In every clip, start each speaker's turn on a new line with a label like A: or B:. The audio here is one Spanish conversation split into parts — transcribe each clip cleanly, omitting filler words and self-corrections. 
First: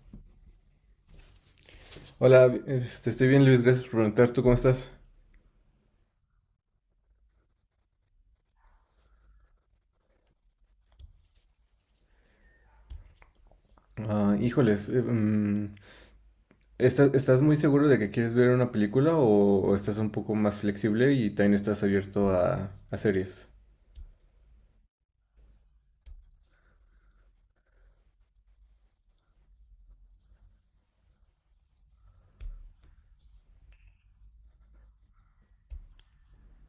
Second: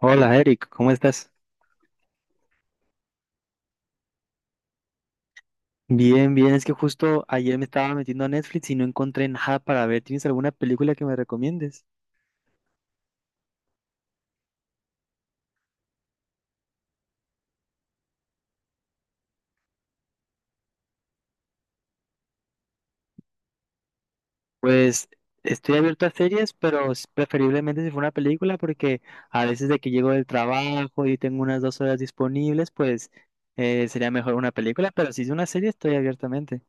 A: Hola Eric, ¿cómo estás?
B: Hola, estoy bien Luis, gracias por preguntar. ¿Tú cómo estás?
A: Bien, bien, es que justo ayer me estaba metiendo a Netflix y no encontré nada para ver. ¿Tienes alguna película que me recomiendes?
B: Ah, híjoles, ¿estás muy seguro de que quieres ver una película o estás un poco más flexible y también estás abierto a series?
A: Pues estoy abierto a series, pero preferiblemente si fue una película porque a veces de que llego del trabajo y tengo unas dos horas disponibles, pues sería mejor una película, pero si es una serie estoy abiertamente.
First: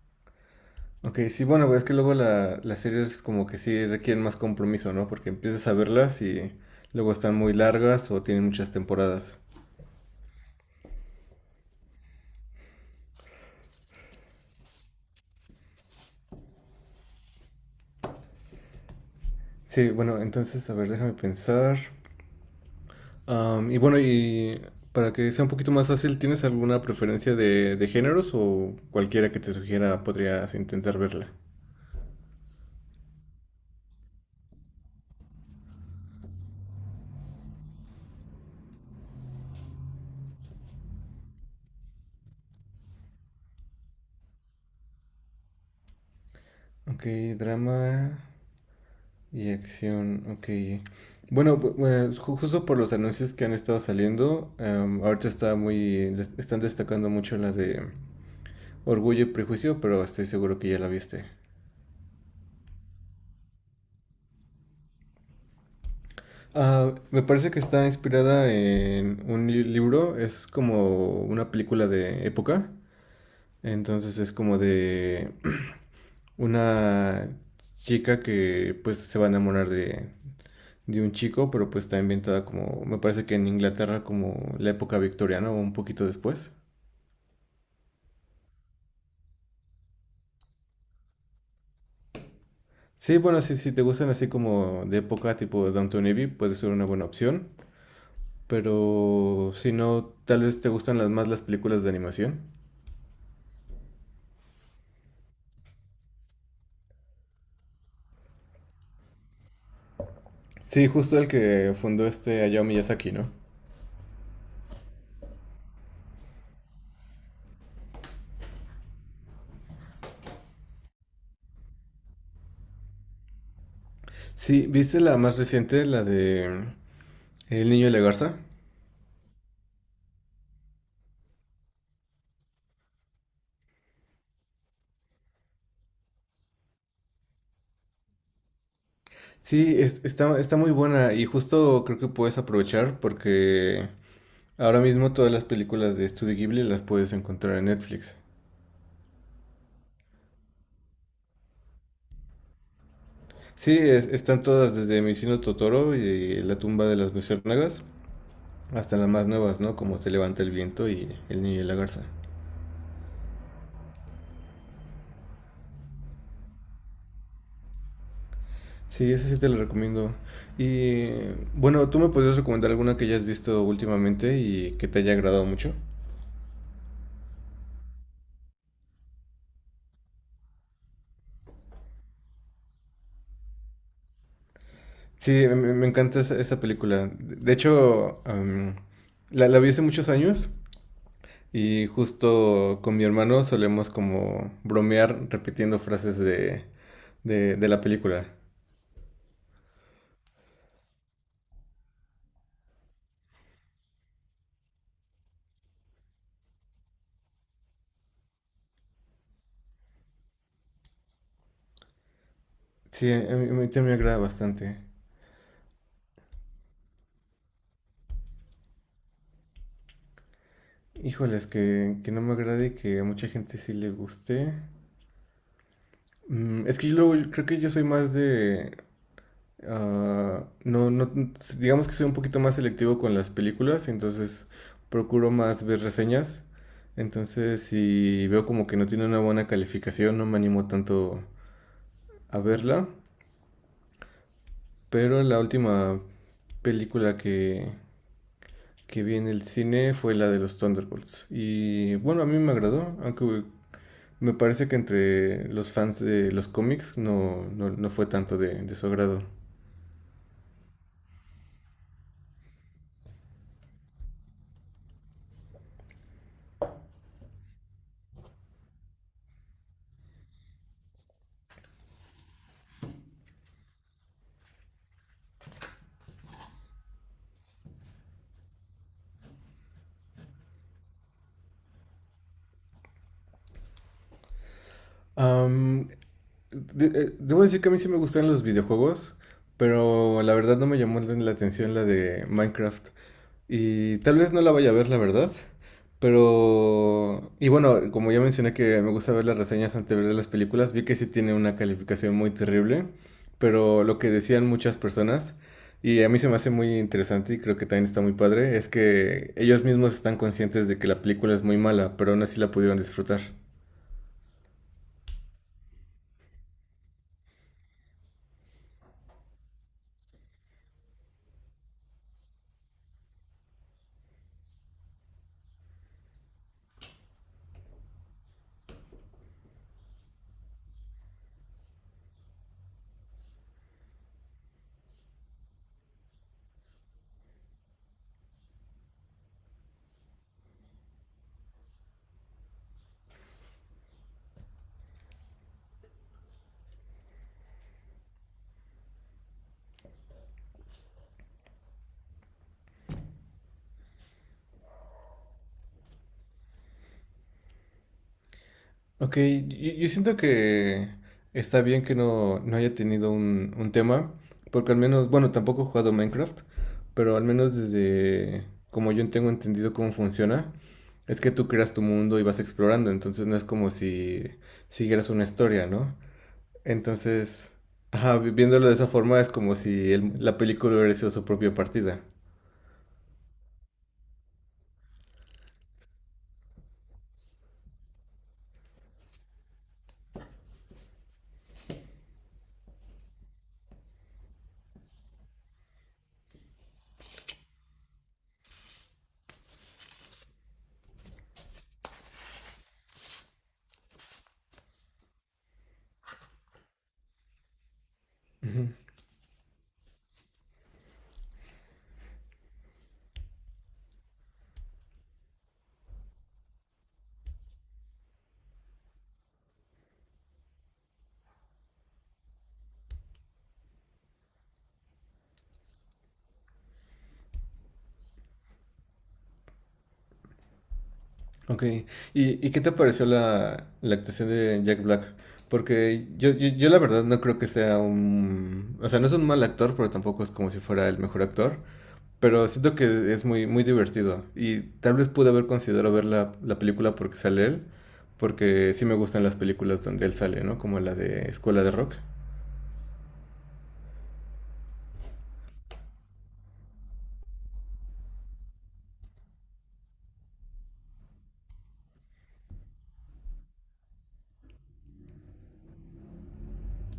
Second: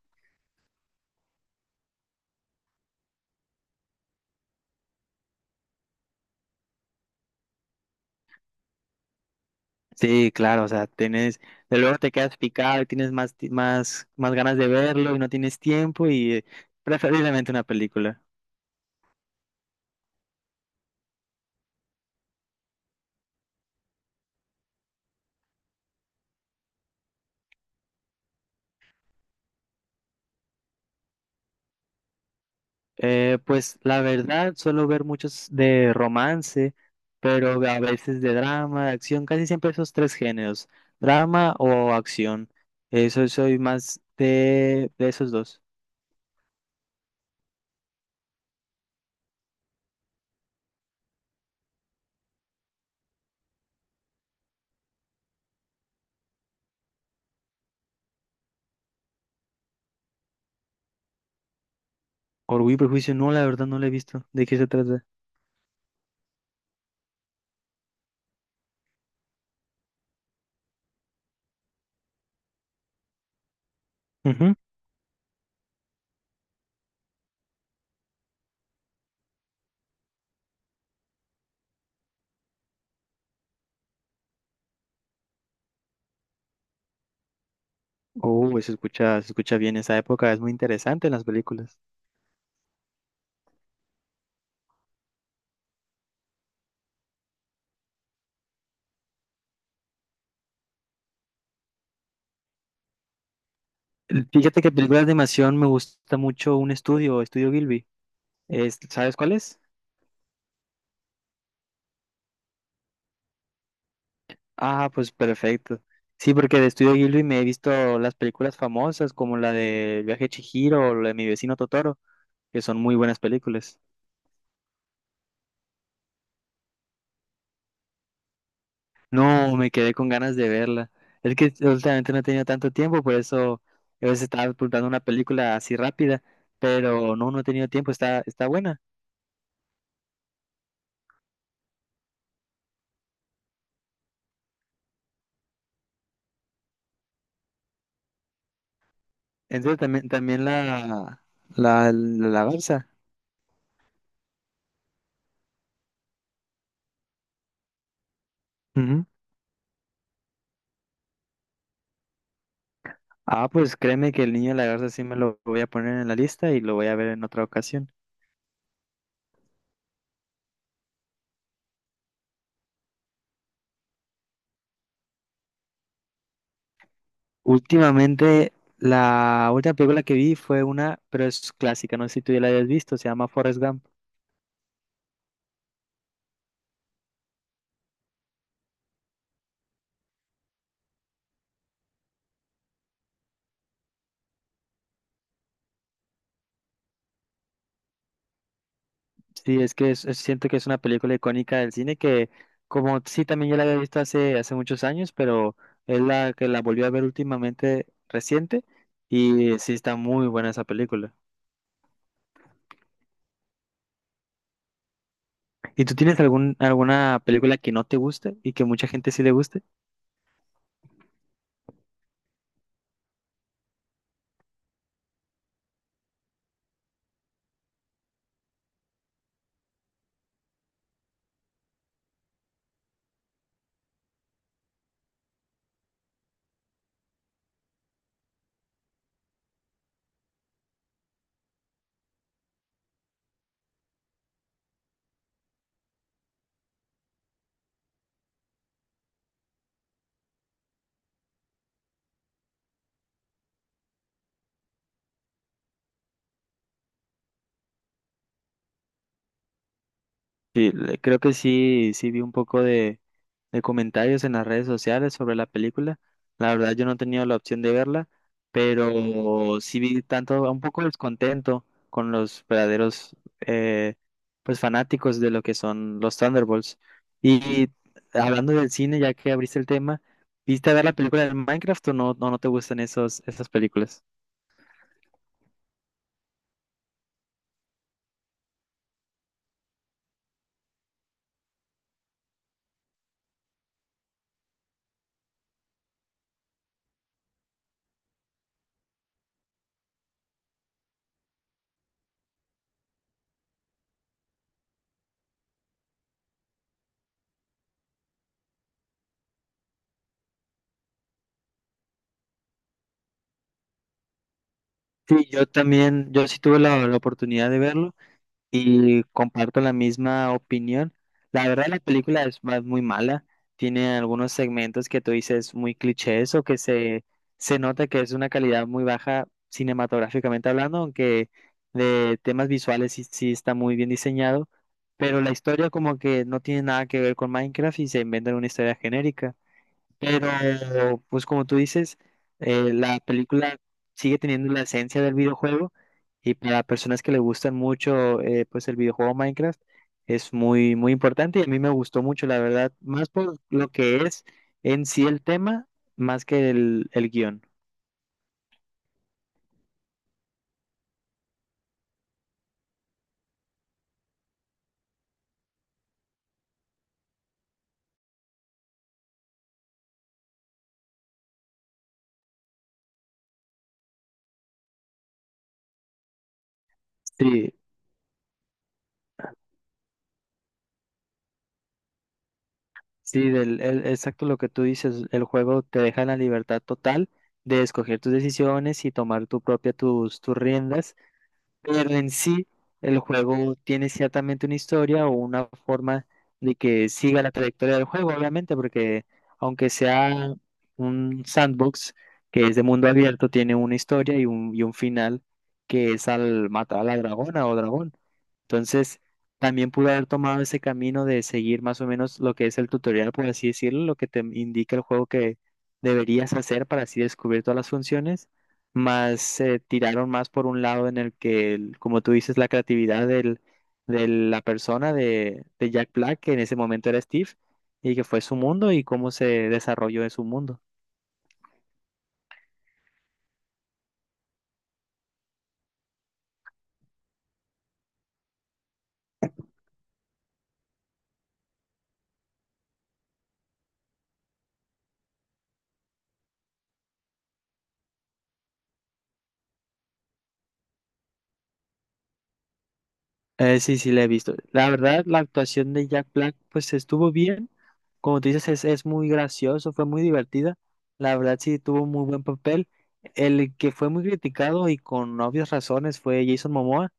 B: Ok, sí, bueno, pues es que luego las series como que sí requieren más compromiso, ¿no? Porque empiezas a verlas y luego están muy largas o tienen muchas temporadas.
A: Sí, claro, o sea, tienes, de luego te quedas picado y tienes más, más, más ganas de verlo y no tienes tiempo y preferiblemente una película.
B: Sí, bueno, entonces, a ver, déjame pensar. Y bueno, y para que sea un poquito más fácil, ¿tienes alguna preferencia de géneros o cualquiera que te sugiera podrías intentar verla?
A: Pues la verdad, suelo ver muchos de romance, pero a veces de drama, de acción, casi siempre esos tres géneros, drama o acción. Eso soy más de esos dos.
B: Ok, drama y acción, ok. Bueno, pues, justo por los anuncios que han estado saliendo, ahorita están destacando mucho la de Orgullo y Prejuicio, pero estoy seguro que ya la viste.
A: Orgullo y Prejuicio, no, la verdad no lo he visto. ¿De qué se trata?
B: Ah, me parece que está inspirada en un libro, es como una película de época. Entonces es
A: Ujú.
B: como de una chica que pues se va a enamorar de un chico, pero pues está inventada como, me parece que en Inglaterra como la época victoriana o un poquito después.
A: Oh, se escucha bien esa época, es muy interesante en las películas.
B: Sí, bueno, si te gustan así como de época tipo Downton Abbey, puede ser una buena opción. Pero si no, tal vez te gustan más las películas de animación.
A: Fíjate que películas de animación me gusta mucho un estudio, Estudio Gilby. ¿Sabes cuál es?
B: Sí, justo el que fundó Hayao Miyazaki, ¿no?
A: Ah, pues perfecto. Sí, porque de Estudio Ghibli me he visto las películas famosas como la de El viaje de Chihiro o la de Mi vecino Totoro, que son muy buenas películas.
B: Sí, ¿viste la más reciente, la de El niño y la garza?
A: No, me quedé con ganas de verla. Es que últimamente no he tenido tanto tiempo, por eso a veces estaba apuntando una película así rápida, pero no, no he tenido tiempo, está, está buena.
B: Sí, está muy buena y justo creo que puedes aprovechar porque ahora mismo todas las películas de Studio Ghibli las puedes encontrar en Netflix.
A: Entonces también, también la, garza.
B: Sí, están todas desde Mi vecino Totoro y La tumba de las luciérnagas hasta
A: Ujú.
B: las más nuevas, ¿no? Como Se levanta el viento y El niño y la garza.
A: Ah, pues créeme que el niño de la garza sí me lo voy a poner en la lista y lo voy a ver en otra ocasión.
B: Sí, esa sí te la recomiendo. Y bueno, ¿tú me podrías recomendar alguna que hayas visto últimamente y que te haya agradado mucho?
A: Últimamente, la última película que vi fue una, pero es clásica, no sé si tú ya la hayas visto, se llama Forrest Gump.
B: Sí, me encanta esa película. De hecho, la vi hace muchos años, y justo con mi hermano solemos como bromear repitiendo frases de la película.
A: Sí, es que siento que es una película icónica del cine que, como sí, también ya la había visto hace, hace muchos años, pero es la que la volví a ver últimamente reciente y sí está muy buena esa película.
B: Sí, a mí también me agrada bastante.
A: ¿Y tú tienes algún, alguna película que no te guste y que mucha gente sí le guste?
B: Híjoles, que no me agrade y que a mucha gente sí le guste. Es que yo creo que yo soy más de. Ah, no, no, digamos que soy un poquito más selectivo con las películas, entonces procuro más ver reseñas. Entonces, si veo como que no tiene una buena calificación, no me animo tanto a verla. Pero la última película que vi en el cine fue la de los Thunderbolts. Y bueno, a mí me agradó, aunque me parece que entre los fans de los cómics no, no, no fue tanto de su agrado.
A: Sí, creo que sí, sí vi un poco de comentarios en las redes sociales sobre la película. La verdad yo no he tenido la opción de verla, pero sí vi tanto, un poco descontento con los verdaderos pues fanáticos de lo que son los Thunderbolts. Y hablando del cine, ya que abriste el tema, ¿viste a ver la película de Minecraft o no, no, no te gustan esos, esas películas?
B: Am, debo decir que a mí sí me gustan los videojuegos, pero la verdad no me llamó la atención la de Minecraft. Y tal vez no la vaya a ver, la verdad. Y bueno, como ya mencioné que me gusta ver las reseñas antes de ver las películas, vi que sí tiene una calificación muy terrible. Pero lo que decían muchas personas, y a mí se me hace muy interesante y creo que también está muy padre, es que ellos mismos están conscientes de que la película es muy mala, pero aún así la pudieron disfrutar.
A: Sí, yo también, yo sí tuve la, la oportunidad de verlo. Y comparto la misma opinión. La verdad, la película es más muy mala. Tiene algunos segmentos que tú dices muy clichés o que se nota que es una calidad muy baja cinematográficamente hablando, aunque de temas visuales sí, sí está muy bien diseñado. Pero la historia como que no tiene nada que ver con Minecraft y se inventan una historia genérica. Pero, pues como tú dices, la película sigue teniendo la esencia del videojuego y para personas que le gustan mucho, pues el videojuego Minecraft es muy, muy importante y a mí me gustó mucho, la verdad, más por lo que es en sí el tema, más que el guión.
B: Ok, yo siento que está bien que no, no haya tenido un tema, porque al menos, bueno, tampoco he jugado Minecraft, pero al menos desde como yo tengo entendido cómo funciona, es que tú creas tu mundo y vas explorando, entonces no es como si siguieras una historia, ¿no? Entonces,
A: Sí,
B: ajá, viéndolo de esa forma es como si la película hubiera sido su propia partida.
A: sí, exacto lo que tú dices, el juego te deja la libertad total de escoger tus decisiones y tomar tu propia, tus, tus riendas. Pero en sí, el juego tiene ciertamente una historia o una forma de que siga la trayectoria del juego, obviamente, porque aunque sea un sandbox que es de mundo abierto, tiene una historia y un final que es al matar a la dragona o dragón. Entonces, también pude haber tomado ese camino de seguir más o menos lo que es el tutorial, por así decirlo, lo que te indica el juego que deberías hacer para así descubrir todas las funciones, más se tiraron más por un lado en el que, como tú dices, la creatividad del, de la persona de Jack Black, que en ese momento era Steve, y que fue su mundo y cómo se desarrolló en su mundo.
B: Ok, ¿Y qué te pareció la actuación de Jack Black? Porque yo la verdad no creo que sea O sea, no es un mal actor, pero tampoco es como si fuera el mejor actor. Pero siento que es muy, muy divertido. Y tal vez pude haber considerado ver la película porque sale él. Porque sí me gustan las películas donde él sale, ¿no? Como la de Escuela de Rock.
A: Sí, sí, la he visto. La verdad, la actuación de Jack Black, pues estuvo bien. Como tú dices, es muy gracioso, fue muy divertida. La verdad, sí, tuvo muy buen papel. El que fue muy criticado y con obvias razones fue Jason Momoa,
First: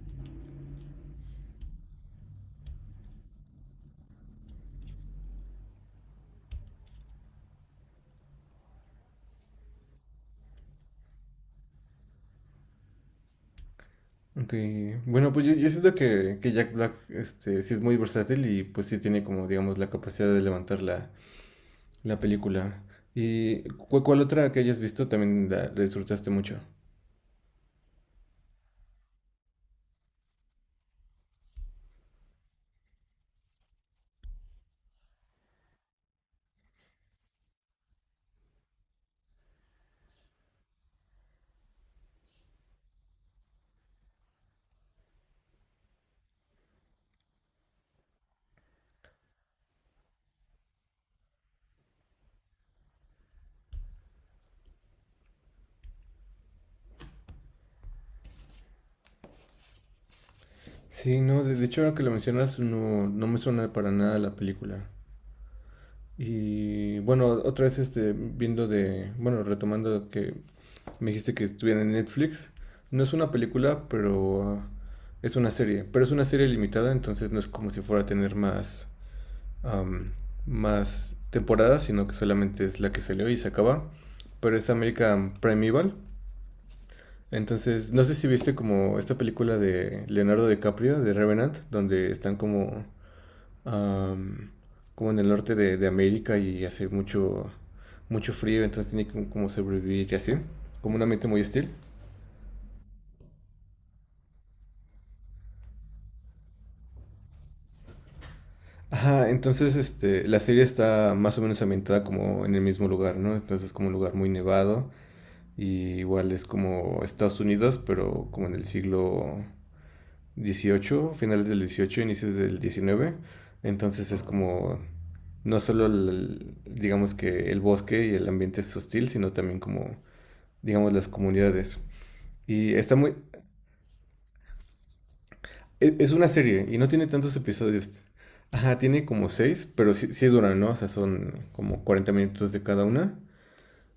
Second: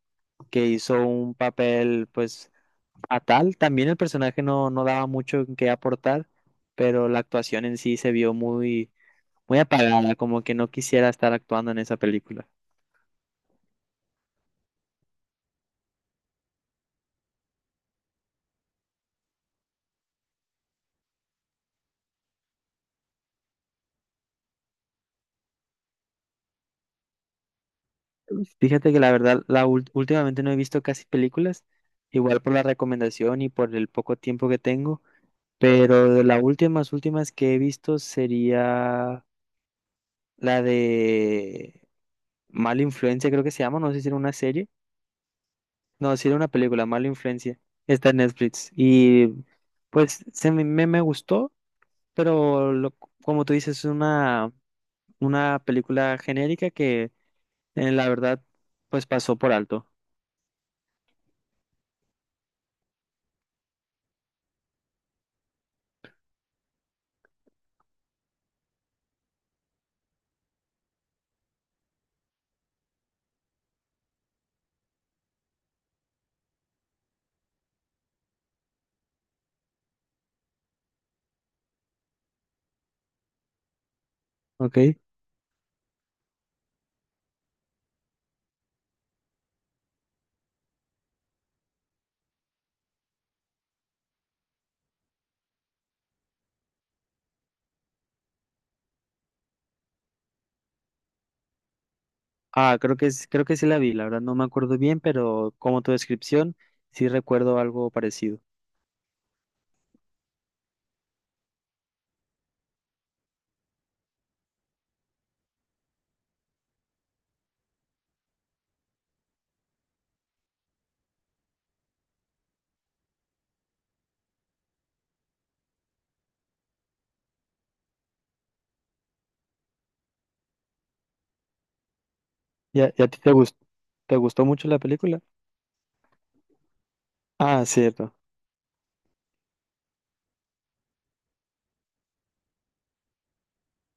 A: que hizo un papel, pues, fatal. También el personaje no, no daba mucho que aportar, pero la actuación en sí se vio muy, muy apagada, como que no quisiera estar actuando en esa película.
B: Ok, bueno, pues yo siento que Jack Black sí es muy versátil y pues sí tiene como, digamos, la capacidad de levantar la película. ¿Y cuál otra que hayas visto también la disfrutaste mucho?
A: Fíjate que la verdad, la últimamente no he visto casi películas, igual por la recomendación y por el poco tiempo que tengo, pero de las últimas, últimas que he visto sería la de Mala Influencia, creo que se llama, no sé si era una serie, no, si era una película, Mala Influencia, está en Netflix y pues me gustó, pero como tú dices, es una película genérica que la verdad pues pasó por alto.
B: Sí, no, de hecho ahora que lo mencionas no, no me suena para nada la película. Y bueno, otra vez viendo de, bueno, retomando que me dijiste que estuviera en Netflix, no es una película, pero es una serie, pero es una serie limitada, entonces no es como si fuera a tener más, am, más temporadas, sino que solamente es la que salió y se acaba, pero es
A: ¿Ok?
B: American Primeval. Entonces, no sé si viste como esta película de Leonardo DiCaprio, de Revenant, donde están como, am, como en el norte de América y hace mucho, mucho frío, entonces tiene que como sobrevivir y así, como un ambiente muy hostil.
A: Ah, creo que es, creo que sí la vi, la verdad no me acuerdo bien, pero como tu descripción, sí recuerdo algo parecido.
B: Ajá, entonces la serie está más o menos ambientada como en el mismo lugar, ¿no? Entonces es como un lugar muy nevado y igual es como Estados Unidos, pero como en el siglo XVIII, finales del XVIII, inicios del XIX. Entonces es como no solo digamos que el bosque y el ambiente es hostil, sino también como digamos las comunidades. Y está
A: Y a
B: muy
A: ti te gustó mucho la película?
B: es una serie y no tiene tantos
A: Ah,
B: episodios.
A: cierto.
B: Ajá, tiene como seis, pero sí, sí duran, ¿no? O sea, son como 40 minutos de cada una.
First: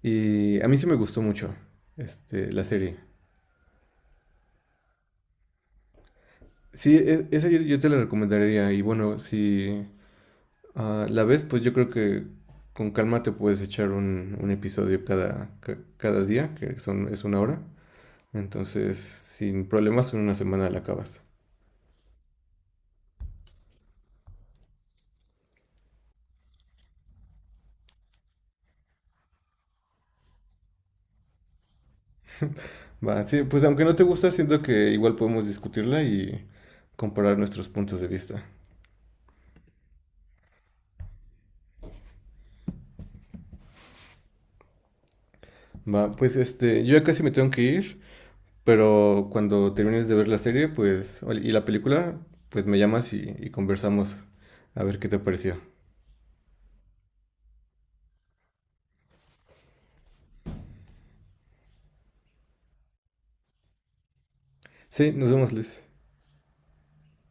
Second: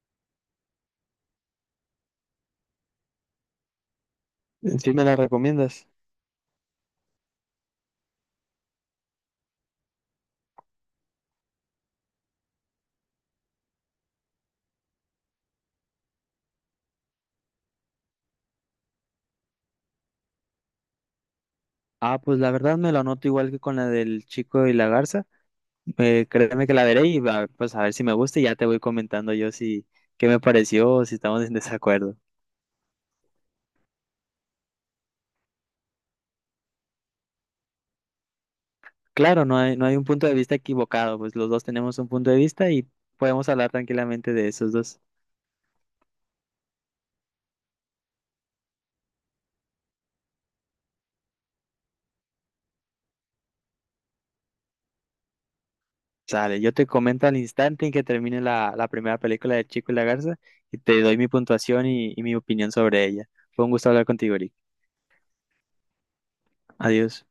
B: Y a mí sí me gustó mucho la serie.
A: ¿Sí me la recomiendas?
B: Sí, esa yo te la recomendaría. Y bueno, si, ah, la vez, pues yo creo que con calma te puedes echar un episodio cada día, es una hora. Entonces, sin problemas, en una semana la acabas.
A: Ah, pues la verdad me la anoto igual que con la del chico y la garza. Créeme que la veré y va, pues a ver si me gusta y ya te voy comentando yo si qué me pareció o si estamos en desacuerdo.
B: Va, sí, pues aunque no te gusta, siento que igual podemos discutirla y comparar nuestros puntos de vista.
A: Claro, no hay, no hay un punto de vista equivocado, pues los dos tenemos un punto de vista y podemos hablar tranquilamente de esos dos.
B: Va, pues yo ya casi me tengo que ir, pero cuando termines de ver la serie, pues, y la película, pues me llamas y conversamos a ver qué te pareció.
A: Sale, yo te comento al instante en que termine la, la primera película de Chico y la Garza y te doy mi puntuación y mi opinión sobre ella. Fue un gusto hablar contigo, Eric.
B: Sí, nos vemos, Luis.
A: Adiós.